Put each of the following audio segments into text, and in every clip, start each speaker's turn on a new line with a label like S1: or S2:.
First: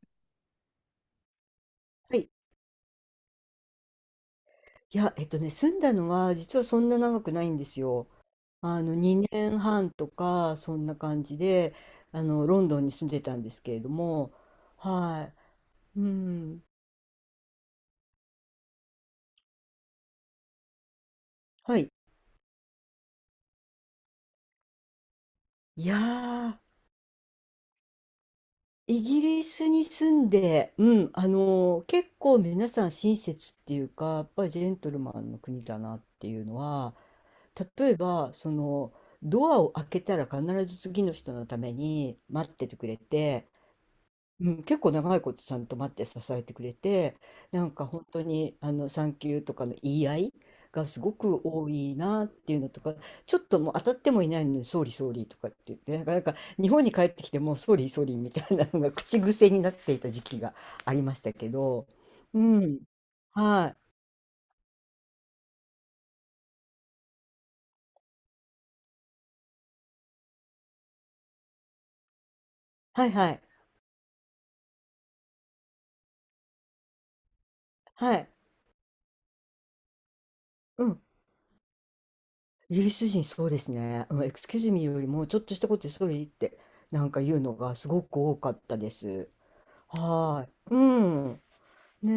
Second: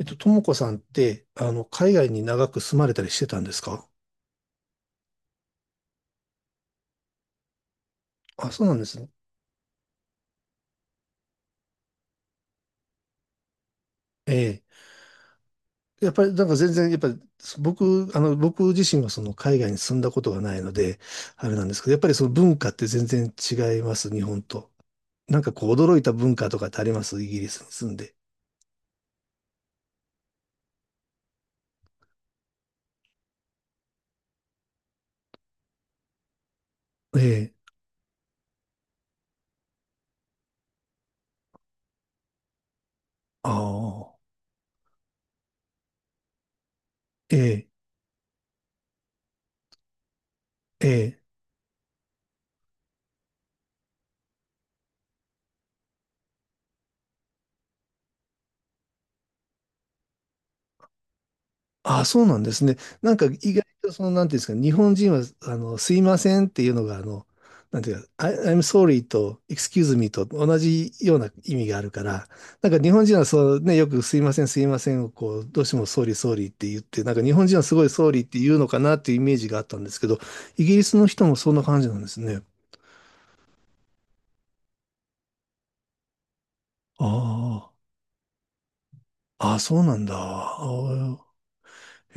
S1: ともこさんって、海外
S2: は
S1: に
S2: い。
S1: 長く住まれたりしてたんですか？
S2: いや、ね、住んだのは実はそんな長くないんですよ。
S1: あ、そうなんですね。
S2: 2年半とかそんな感じで、ロンドンに住んでたんですけれども、
S1: ええ。
S2: はい、う
S1: やっぱり、なんか
S2: ん、
S1: 全然、やっぱり、僕、あの、僕自身はその海外に住んだことがないので、あれなんで
S2: は
S1: すけ
S2: い。
S1: ど、やっぱりその文化って全然違います、日本と。なんかこう、
S2: い
S1: 驚
S2: や
S1: いた文化と
S2: ー、
S1: かってありますイギリスに住んで？
S2: イギリスに住んで、うん、結構皆さん親切っていうか、やっぱりジェントルマンの国だなっていうのは、
S1: ええ。
S2: 例えばそのドアを開けたら必ず次の人のために待っててくれて。
S1: ああ。
S2: うん、結構長いことちゃんと待って支えてくれて、
S1: え
S2: な
S1: え。
S2: んか本当に産休とかの言い合いがすご
S1: え
S2: く多いなっていうのとか、ちょっともう当たってもいないのに、総理総理とかって言って、なんか日本に帰ってきてもう総理総理みたいなのが口癖になっていた時期がありましたけど、
S1: あ、そうな
S2: う
S1: んですね。
S2: ん、
S1: なんか意外
S2: はい、
S1: とその、なんていうんですか、日本人は、すいませんっていうのが、なんていうか、I'm sorry と excuse me と同じような意味があるから、なんか日本
S2: はい
S1: 人は
S2: はい、
S1: そうね、よくすいません、すいませんをこう、どうしても sorry, sorry って言って、なんか日本人はすごい
S2: は
S1: sorry っ
S2: い、
S1: て言うのかなっていうイメージがあったんですけど、イギリ
S2: う
S1: ス
S2: ん、
S1: の人もそんな感じなんですね。
S2: イギリス人そうですね、うん、エクスキューズミーよりもちょっとしたことで総理ってなんか言うの
S1: あ
S2: がすごく多かったです。
S1: あ、あ、そうなんだ。
S2: はーい、
S1: あ
S2: う
S1: ー。
S2: ん。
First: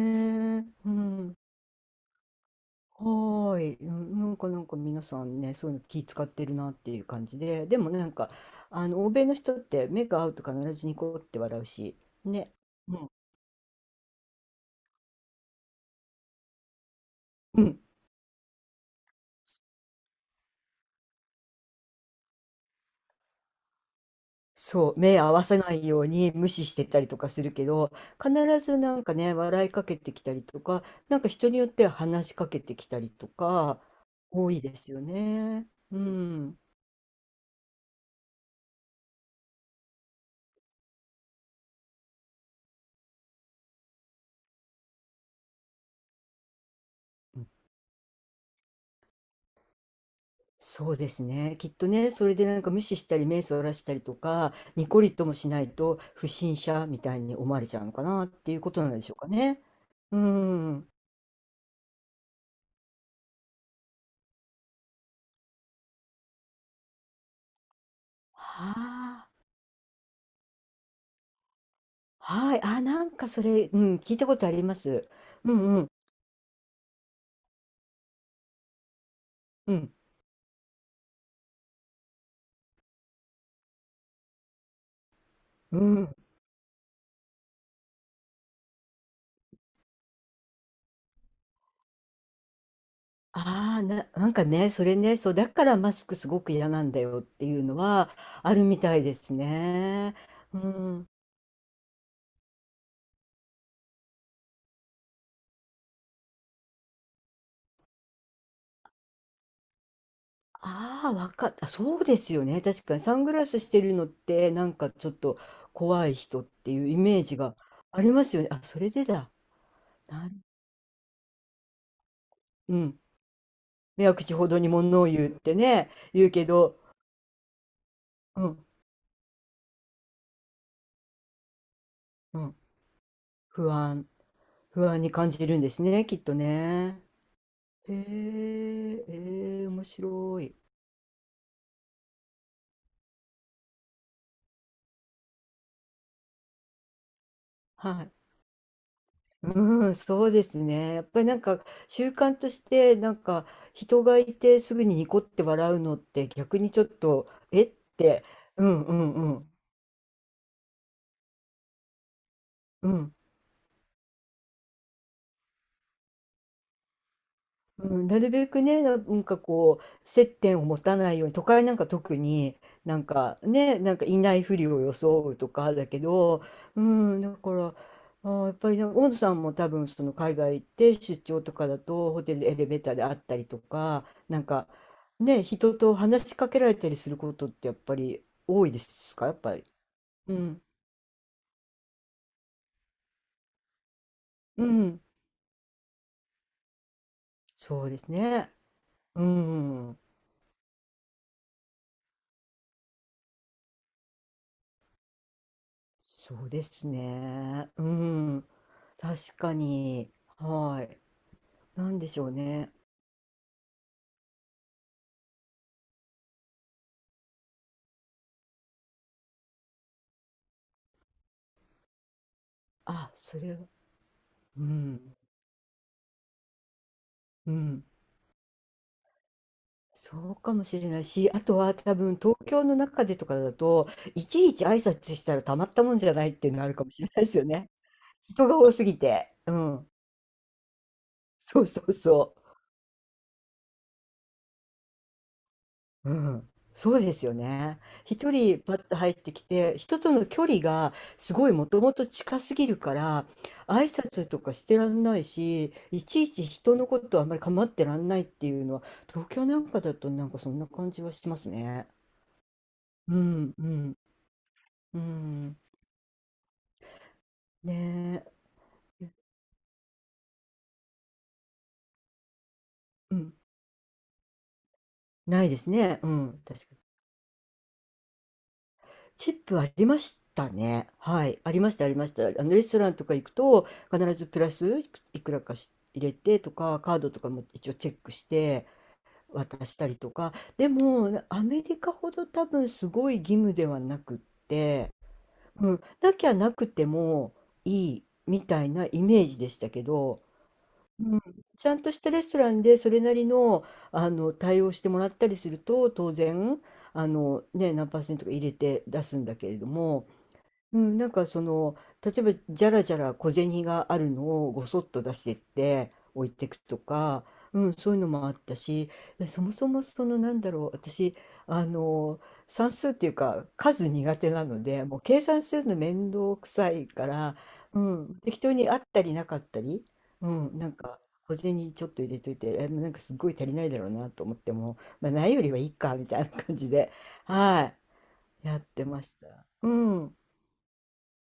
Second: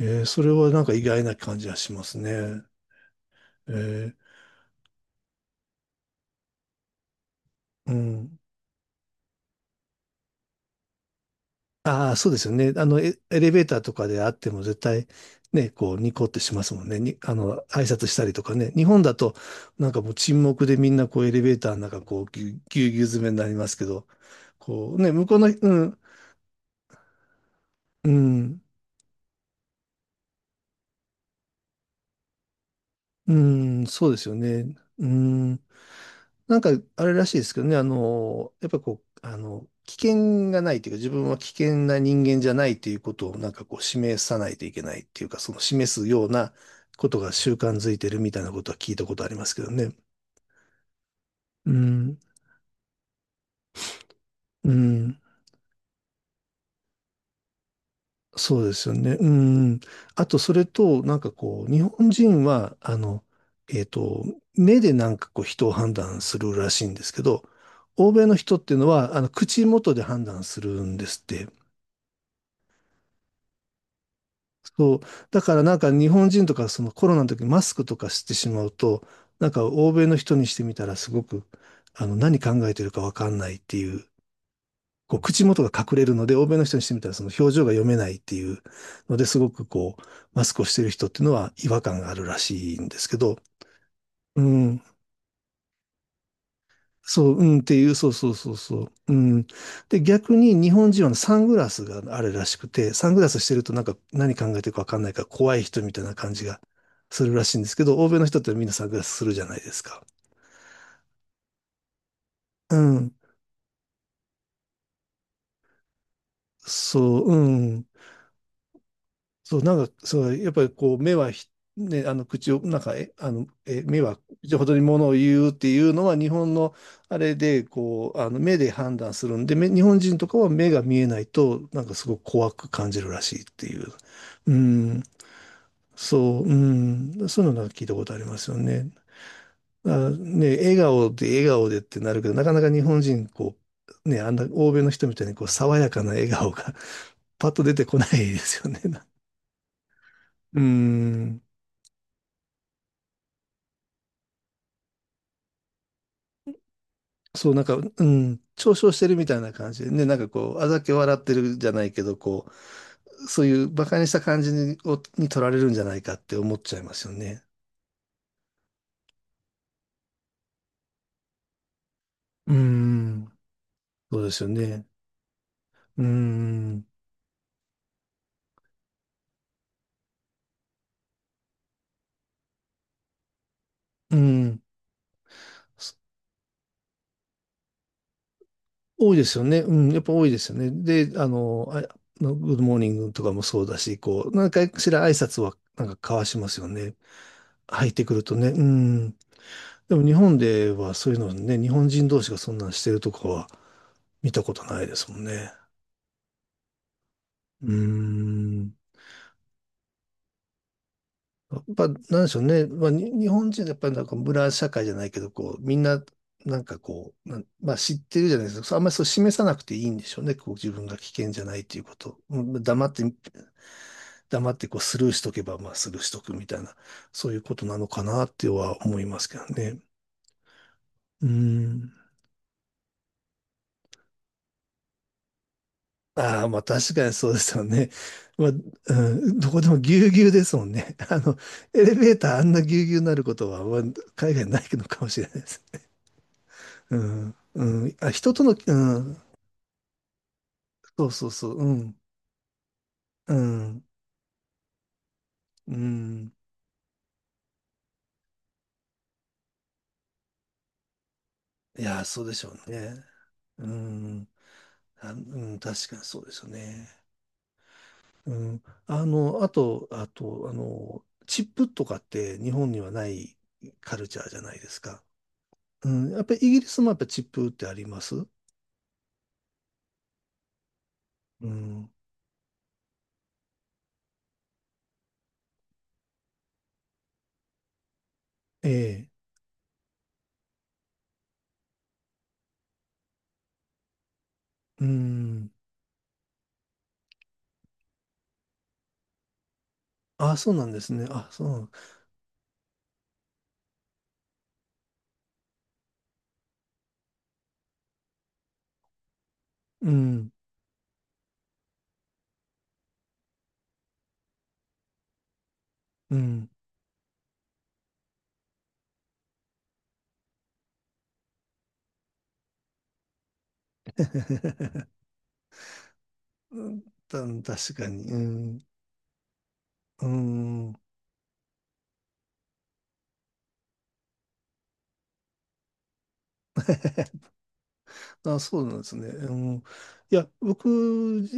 S1: それはなん
S2: え、う
S1: か意外
S2: ん。
S1: な感じがしますね。
S2: はーい。う
S1: え
S2: ん、なんか皆さんね、そういうの気使ってるなっていう感じで、でも
S1: う
S2: ね、なんか、
S1: ん。
S2: 欧米の人って目が合うと必ずニコって笑うし、
S1: ああ、そうです
S2: ね。
S1: よね。
S2: うん。
S1: エレベーターとかであっても絶対、ね、こう、ニコってしますもんね。に、あの、
S2: うん。
S1: 挨拶したりとかね。日本だと、なんかもう沈黙でみんなこう、エレベーターの中、こう、ぎゅうぎゅう詰めになりますけど、
S2: そ
S1: こ
S2: う、
S1: う、ね、
S2: 目
S1: 向
S2: 合
S1: こう
S2: わ
S1: の、
S2: せな
S1: う
S2: い
S1: ん、
S2: ように無視してたりとかするけど、
S1: う
S2: 必
S1: ん。
S2: ずなんかね、笑いかけてきたりとか、なんか人によっては話しかけてきたりと
S1: う
S2: か、
S1: ーん、そうですよ
S2: 多い
S1: ね。
S2: ですよ
S1: うーん。
S2: ね。う
S1: な
S2: ん。
S1: んか、あれらしいですけどね、やっぱこう、危険がないというか、自分は危険な人間じゃないということを、なんかこう、示さないといけないっていうか、その示すようなことが習慣づいてるみたいなことは聞いたことありますけどね。
S2: そうですね。き
S1: う
S2: っとね、
S1: ん、
S2: それでなんか無視したり目そらしたりとか、
S1: う
S2: ニコリ
S1: ん。
S2: ともしないと不審者みたいに思われちゃうのかなってい
S1: そ
S2: う
S1: う
S2: こ
S1: で
S2: と
S1: す
S2: なん
S1: よ
S2: でし
S1: ね。
S2: ょうか
S1: う
S2: ね。
S1: ん。
S2: う
S1: あと、それ
S2: ん。
S1: と、なんかこう、日本人は、えっと、目でなんかこう、人を判断するらしいんですけど、欧米の人って
S2: は
S1: いうのは、
S2: あ。
S1: 口元で判断するんですって。
S2: はい。あ、なんかそれ、うん、聞いたことありま
S1: そう。
S2: す。
S1: だ
S2: う
S1: からな
S2: ん
S1: ん
S2: うん。
S1: か日本人とか、そのコロナの時にマスクとかしてしまうと、なんか
S2: う
S1: 欧
S2: ん。
S1: 米の人にしてみたら、すごく、何考えてるかわかんないっていう、こう口元が
S2: う
S1: 隠れ
S2: ん。
S1: るので、欧米の人にしてみたらその表情が読めないっていうのですごくこう、マスクをしている人っていうのは違和感があるらしいんですけど、
S2: ああ、な、なん
S1: う
S2: かね、
S1: ん、
S2: それね、そう、だからマスクすごく嫌なんだよっ
S1: そう、う
S2: て
S1: ん
S2: い
S1: っ
S2: う
S1: て
S2: の
S1: いう、そ
S2: は
S1: うそうそ
S2: あ
S1: う
S2: るみ
S1: そう、
S2: たい
S1: う
S2: です
S1: ん。で、
S2: ね。
S1: 逆に
S2: う
S1: 日本人
S2: ん。
S1: はサングラスがあるらしくて、サングラスしてるとなんか何考えてるかわかんないから怖い人みたいな感じがするらしいんですけど、欧米の人ってみんなサングラスするじゃないですか。
S2: ああ、わかった。そうですよね。
S1: う
S2: 確かに
S1: ん。
S2: サングラスしてるのって、なんかちょっと怖い人っていうイメ
S1: そ
S2: ー
S1: う、う
S2: ジが
S1: ん。
S2: ありますよね。あ、それでだ。
S1: そう、なんか、そ
S2: な
S1: う、
S2: ん、
S1: やっぱりこう、目はひ、ね、口を、
S2: う
S1: なんか、
S2: ん。
S1: え、あの、え、目
S2: 目は
S1: は
S2: 口ほ
S1: 口
S2: ど
S1: ほ
S2: に
S1: どにも
S2: 物を
S1: のを
S2: 言うっ
S1: 言うっ
S2: て
S1: てい
S2: ね、
S1: うのは、日
S2: 言うけ
S1: 本の
S2: ど、
S1: あれで、こう、
S2: う
S1: 目
S2: ん、
S1: で判断するんで、日本人とかは目が見えないと、なんかすごく
S2: う
S1: 怖
S2: ん。
S1: く感じるらしいって
S2: 不
S1: いう。
S2: 安、
S1: う
S2: 不安
S1: ん、
S2: に感じるんですね、きっと
S1: そう、う
S2: ね。
S1: ん、そういうのなんか聞い
S2: へ
S1: たことありますよね。
S2: え、ええ、面
S1: あ、
S2: 白い。
S1: ね、笑顔で笑顔でってなるけど、なかなか日本人、こう、ね、あんな欧米の人みたいに、こう、爽やかな笑顔が パッと出てこ
S2: は
S1: ない
S2: い。
S1: ですよね。
S2: うん、そうです
S1: う
S2: ね。やっぱりなん
S1: ん。
S2: か習慣としてなんか人がいてすぐにニコって笑うのって逆にちょっと、
S1: そう、な
S2: え
S1: ん
S2: っ
S1: か、う
S2: て、
S1: ん、
S2: う
S1: 嘲
S2: ん
S1: 笑
S2: う
S1: して
S2: ん
S1: るみ
S2: う
S1: たいな
S2: ん、
S1: 感じでね、なんかこう、あざけ笑ってるじゃないけど、こ
S2: うん。
S1: う、そういう馬鹿にした感じに、をに取られるんじゃないかって思っちゃいますよね。
S2: うん、なるべくね、なんかこう、接点を持たないように、都会なんか特
S1: うー
S2: になん
S1: ん。
S2: かね、なんかい
S1: そうで
S2: ない
S1: すよ
S2: ふりを
S1: ね。
S2: 装うとかだけ
S1: うー
S2: ど、う
S1: ん、
S2: ん、だから、やっぱりなんか、大野さんも多分その海外行って出張とかだと、ホテルでエレベーターで会ったりとか、
S1: う
S2: なん
S1: ん、
S2: かね、人と
S1: そ
S2: 話しかけられたりすることってやっぱり多いで
S1: 多い
S2: す
S1: で
S2: か、や
S1: す
S2: っ
S1: よ
S2: ぱ
S1: ね。
S2: り。
S1: うん、やっぱ多い
S2: う
S1: ですよ
S2: ん、
S1: ね。で、あのグッドモーニングとかもそうだし、こう、何
S2: う
S1: 回かし
S2: ん、
S1: ら挨拶はなんか交わしますよね。
S2: そ
S1: 入
S2: う
S1: っ
S2: で
S1: て
S2: す
S1: くるとね。
S2: ね。
S1: うん。
S2: う
S1: で
S2: ん。
S1: も日本ではそういうのね、日本人同士がそんなんしてるとこは見たことないですもんね。
S2: そうです
S1: う
S2: ね。
S1: ー
S2: うん。
S1: ん。
S2: 確かに。はい。
S1: やっぱ、
S2: な
S1: なん
S2: んでしょ
S1: で
S2: う
S1: しょうね。
S2: ね。
S1: まあ、日本人はやっぱりなんか村社会じゃないけど、こう、みんな、なんかこう、まあ知ってるじゃないですか。あんまりそう示さなくていいんでしょうね。こう自分が危険じゃないっていうこと。うん黙って、
S2: あ、それは、
S1: 黙っ
S2: う
S1: てこうスルー
S2: ん。
S1: しとけば、まあスルーしとくみたいな、そういう
S2: う
S1: ことな
S2: ん。
S1: のかなっては思いますけどね。
S2: そうかもしれない
S1: うー
S2: し、あとは
S1: ん。
S2: 多分東京の中でとかだと、いちいち挨拶したらたまったもんじゃないっ
S1: ああ、
S2: ていう
S1: まあ
S2: のあるかも
S1: 確
S2: し
S1: か
S2: れ
S1: に
S2: ないで
S1: そうで
S2: すよ
S1: すよ
S2: ね。
S1: ね。ま
S2: 人
S1: あ、
S2: が多すぎ
S1: う
S2: て。
S1: ん、ど
S2: う
S1: こでも
S2: ん。
S1: ぎゅうぎゅうですもんね。
S2: そうそ
S1: エ
S2: う
S1: レベー
S2: そ
S1: ターあ
S2: う。
S1: んなぎゅうぎゅうになることは、まあ海外ないのかもしれないです。
S2: うん、そ
S1: う
S2: うですよ
S1: ん、う
S2: ね。
S1: ん、あ、
S2: 一
S1: 人との、
S2: 人
S1: う
S2: パッと入っ
S1: ん、
S2: てきて、人との距離が
S1: そうそう
S2: す
S1: そ
S2: ごい
S1: う、
S2: も
S1: う
S2: とも
S1: ん、
S2: と近すぎるから、
S1: うん、
S2: 挨拶とかしてらんないし、
S1: う
S2: いち
S1: ん。
S2: いち人のことあんまり構ってらんないっていうのは、東京なんかだとなんかそんな感じはします
S1: い
S2: ね。
S1: やそうでしょうね。
S2: うん、う
S1: う
S2: ん、
S1: ん、
S2: う
S1: あ、う
S2: ん。
S1: ん、確かにそうですよね。
S2: ねえ。
S1: うん、あと、チップとかって日本にはな
S2: うん。
S1: いカルチャーじゃないですか。
S2: ないです
S1: う
S2: ね。う
S1: ん、やっぱり
S2: ん、
S1: イギ
S2: 確
S1: リ
S2: かに。
S1: スもやっぱチップってあります？
S2: チップありましたね。はい。
S1: う
S2: ありました、あ
S1: ん、
S2: りました。レストランとか行くと、必ずプラスいくらかし入れてとか、カードとかも一応チェックして
S1: ええ、
S2: 渡したりとか。でも、アメリカほど多分すごい義務ではなく、
S1: うん。
S2: うん、なきゃなくてもいいみたいなイメージでしたけど、
S1: あ、そうなんですね。
S2: うん、
S1: あ、そ
S2: ち
S1: う。
S2: ゃんとしたレストランでそれなりの、対応してもらったりすると当然ね、何パーセントか入れて出すんだけれど
S1: う
S2: も、
S1: ん、
S2: うん、なんかその、例えばじゃらじゃら小銭があるのをごそっと出してって
S1: う
S2: 置いて
S1: ん。
S2: いくとか、うん、そういうのもあったし、そもそもなんだろう、私、あの、算数っていうか数苦手なので、もう 計算するの面倒く
S1: う
S2: さ
S1: ん
S2: いから、
S1: た確
S2: う
S1: かに。
S2: ん、
S1: う
S2: 適当
S1: ん。
S2: にあったりなかったり、
S1: う
S2: うん、な
S1: ん。
S2: んか小銭ちょっと入れといて、えなんかすごい足りないだろうなと思っても、まあ、ないよりはいいかみたいな感じで、は
S1: あ、
S2: い、や
S1: そ
S2: っ
S1: うなんで
S2: て
S1: す
S2: ま
S1: ね。
S2: した。
S1: うん。い
S2: うん。
S1: や、僕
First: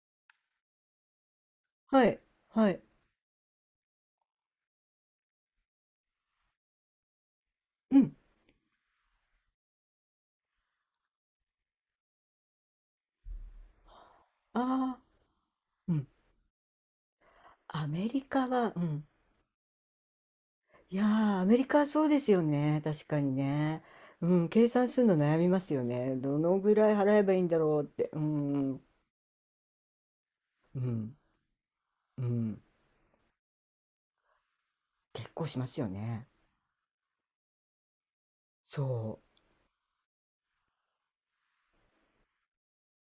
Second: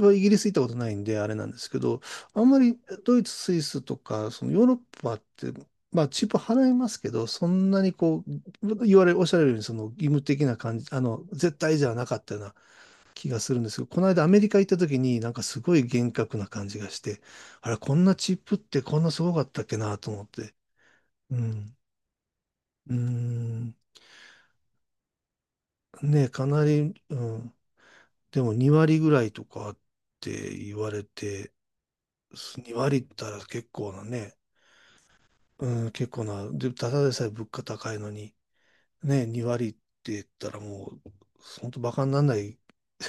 S1: はイギリス行ったことないんで、あれなんですけど、
S2: はい、
S1: あんま
S2: は
S1: り
S2: い。
S1: ドイツ、スイスとか、そのヨーロッパって、まあ、チップ払いますけど、そんなに
S2: うん。
S1: こう、言われ、おっしゃられるように、その義務的な感じ、絶対じゃなかったような気がするんですけど、この間アメリカ行った時
S2: ああ、
S1: になんかすごい
S2: うん。
S1: 厳格な感じがして、あれ、
S2: ア
S1: こん
S2: メ
S1: な
S2: リ
S1: チッ
S2: カ
S1: プっ
S2: は、う
S1: てこん
S2: ん。
S1: なすごかったっけなと思って。
S2: いやー、
S1: う
S2: アメリ
S1: ん。
S2: カはそうですよね。
S1: うー
S2: 確かに
S1: ん。
S2: ね。うん、計算するの悩みますよね。
S1: ねえ、
S2: ど
S1: か
S2: の
S1: な
S2: ぐら
S1: り、
S2: い払え
S1: う
S2: ばいいん
S1: ん。
S2: だろうって。う
S1: でも2
S2: ん。
S1: 割ぐらいとかって言
S2: う
S1: われ
S2: ん。
S1: て、
S2: うん。
S1: 2割ったら結構なね、
S2: 結構します
S1: う
S2: よ
S1: ん、結構
S2: ね。
S1: な、で、ただでさえ物価高いのに、
S2: そ
S1: ね、2割って言ったらもう、本当バカにならない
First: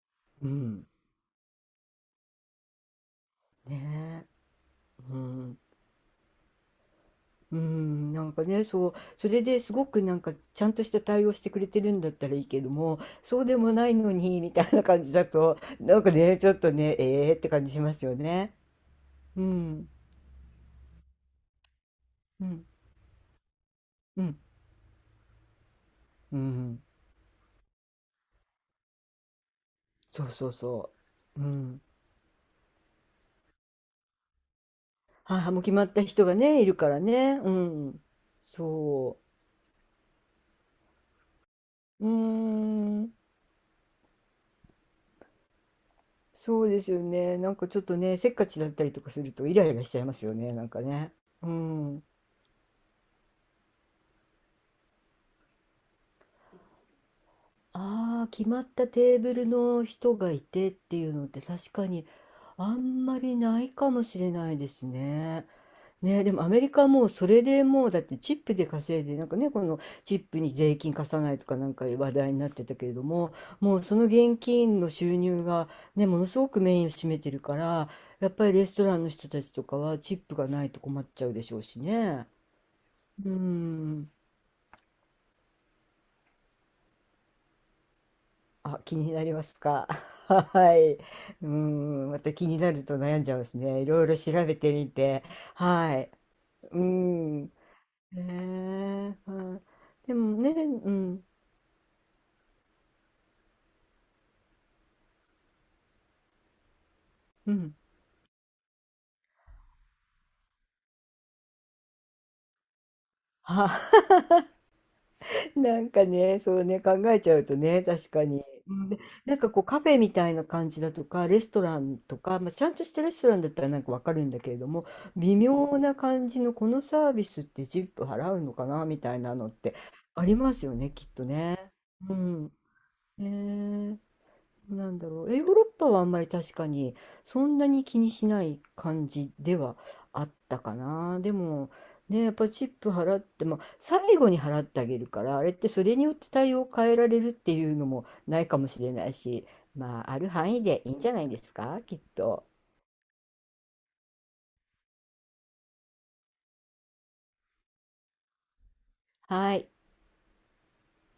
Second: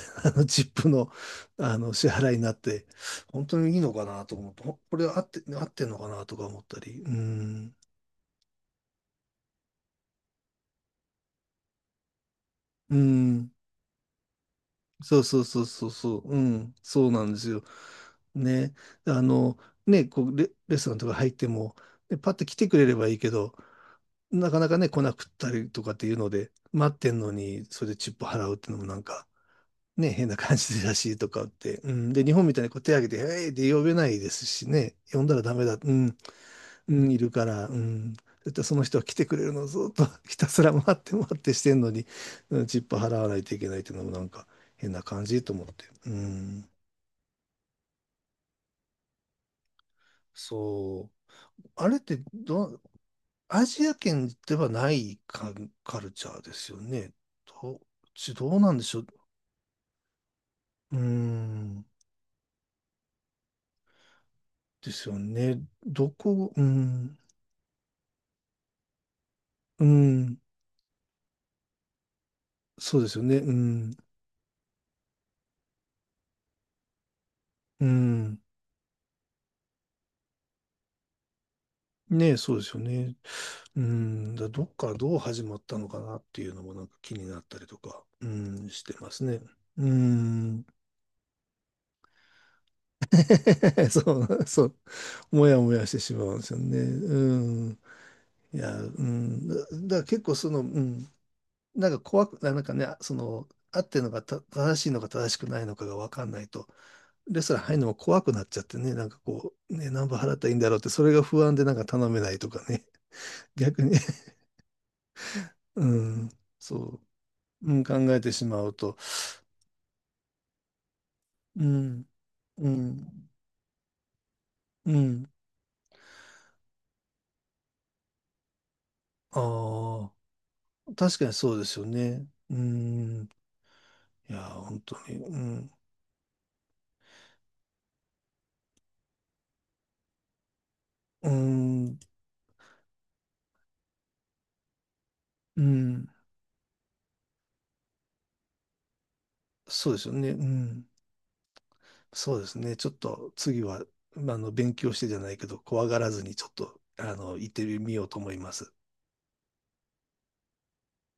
S2: う。う
S1: チッ
S2: ん。
S1: プの、支払いになって、本当にいいのか
S2: ね
S1: なと思って、こ
S2: え、
S1: れ
S2: う
S1: 合って、
S2: ん、
S1: 合ってんのかなとか思ったり、う
S2: う
S1: ん、
S2: ん、なんかね、そう、それですごくなんかちゃんとした対応してくれてるんだったらいいけど
S1: う
S2: も、そう
S1: ん、
S2: でもないのにみたいな感じ
S1: そう
S2: だ
S1: そう
S2: と、
S1: そうそう
S2: なんか
S1: そう、う
S2: ね、ちょっと
S1: ん、
S2: ね、
S1: そうな
S2: え
S1: ん
S2: えっ
S1: です
S2: て
S1: よ。
S2: 感じしますよね。
S1: ね、あ
S2: う
S1: の、
S2: ん、
S1: ね、こうレストランとか入っても、ねパッと
S2: う
S1: 来
S2: ん、
S1: てくれればいいけど、
S2: うん、
S1: なかなかね、来なくったりとかっていうの
S2: う
S1: で、
S2: ん、
S1: 待ってんのに、それでチップ払うっていうのもなんか、ね、
S2: そ
S1: 変
S2: う
S1: な
S2: そう
S1: 感じ
S2: そ
S1: らしいと
S2: う。
S1: か
S2: う
S1: って、
S2: ん。
S1: うん、で、日本みたいにこう手挙げて、えいって呼べないですしね、呼んだら
S2: 母
S1: ダ
S2: も
S1: メ
S2: 決
S1: だ、
S2: まっ
S1: う
S2: た
S1: ん、
S2: 人がね、いるか
S1: う
S2: ら
S1: ん、いる
S2: ね。
S1: か
S2: う
S1: ら、う
S2: ん。
S1: ん。だってその人は来
S2: そ
S1: てくれるのをずっと ひたすら待って待ってしてんのに、
S2: う。うー
S1: うん、チップ
S2: ん。
S1: 払わないといけないっていうのもなんか変な感じと思って。う
S2: そ
S1: ん。
S2: うですよね。なんかちょっとね、せっかちだったりとかするとイライラしちゃいますよね、なんか
S1: そ
S2: ね。
S1: う。
S2: う
S1: あれっ
S2: ん。
S1: てど、アジア圏ではないカルチャーですよね。ど、
S2: ああ、決
S1: どう
S2: まっ
S1: なんで
S2: た
S1: しょう。
S2: テーブルの人がいてっ
S1: う
S2: ていうのって確
S1: ん。
S2: かにあんまりないかもしれないです
S1: ですよ
S2: ね。
S1: ね。
S2: ね、でもア
S1: う
S2: メリカはもう
S1: ん。
S2: それでもうだってチップで稼いでなんかね、この
S1: う
S2: チッ
S1: ん。
S2: プに税金貸さないとかなんか話題になってたけれ
S1: そう
S2: ど
S1: ですよ
S2: も、
S1: ね。う
S2: もうそ
S1: ん。
S2: の現金の収入がね、ものすごくメインを占めてるか
S1: う
S2: ら、やっ
S1: ん。
S2: ぱりレストランの人たちとかはチップがないと困っちゃうでしょうしね。
S1: ねえ、そうですよね。
S2: う
S1: う
S2: ん。
S1: ん、だどっからどう始まったのかなっていうのもなんか気になったりとか、うん、
S2: あ、
S1: して
S2: 気
S1: ま
S2: に
S1: す
S2: なり
S1: ね。
S2: ますか？
S1: う ん。
S2: はい。うん。また気になると悩んじゃいますね、い ろい
S1: そ
S2: ろ調
S1: う、
S2: べ
S1: そ
S2: て
S1: う。
S2: みて。
S1: もやもやして
S2: はい。
S1: しまうんですよね。
S2: う
S1: う
S2: ん。
S1: ん。
S2: へ
S1: いや、う
S2: え。
S1: ん。だ、だ
S2: は
S1: から
S2: い。で
S1: 結構
S2: も
S1: そ
S2: ね、
S1: の、う
S2: う
S1: ん。
S2: ん、
S1: なんか怖く、なんかね、その、合ってるのが正しいのか正しくないのかが分かんないと、レス
S2: う
S1: トラン入
S2: ん。
S1: るのも怖くなっちゃってね、なんかこう、ね、何分払ったらいいんだろうって、それが不安でなんか頼めないとかね、逆に、
S2: は、な
S1: う
S2: んか
S1: ん、
S2: ね、そうね、考
S1: そ
S2: えちゃうと
S1: う、う
S2: ね、
S1: ん、考
S2: 確
S1: え
S2: か
S1: て
S2: に。
S1: しま
S2: う
S1: う
S2: ん
S1: と、
S2: で、なんかこうカフェみたいな感じだとか、レスト
S1: う
S2: ラン
S1: ん、
S2: とか、まあ、ち
S1: う
S2: ゃんとしたレス
S1: ん、
S2: トランだったらなんかわかるんだけれども、
S1: うん。
S2: 微妙な感じのこのサービスってジップ払うのかなみたいなのって
S1: あ
S2: ありますよね、
S1: あ、
S2: きっ
S1: 確か
S2: と
S1: にそう
S2: ね。
S1: ですよ
S2: う
S1: ね。
S2: ん。
S1: うん。
S2: ねえ、
S1: いや本
S2: な
S1: 当
S2: んだ
S1: に。
S2: ろ
S1: う
S2: う、え、ヨーロ
S1: ん、
S2: ッパはあんまり確かにそんなに気にしない感じではあったかな。
S1: う
S2: でも
S1: ん、
S2: ね、やっぱチップ払っても最後に払ってあげるから、あれっ
S1: う
S2: てそれに
S1: ん。
S2: よって対応を変えられるっていうのもないかもしれないし、
S1: そうで
S2: ま
S1: す
S2: あ
S1: よ
S2: ある
S1: ね。う
S2: 範囲で
S1: ん。
S2: いいんじゃないですか、きっ
S1: そう
S2: と。
S1: ですね。ちょっと次は、まあ勉強してじゃないけど、怖がらずにちょっと、行ってみようと思います。
S2: はい。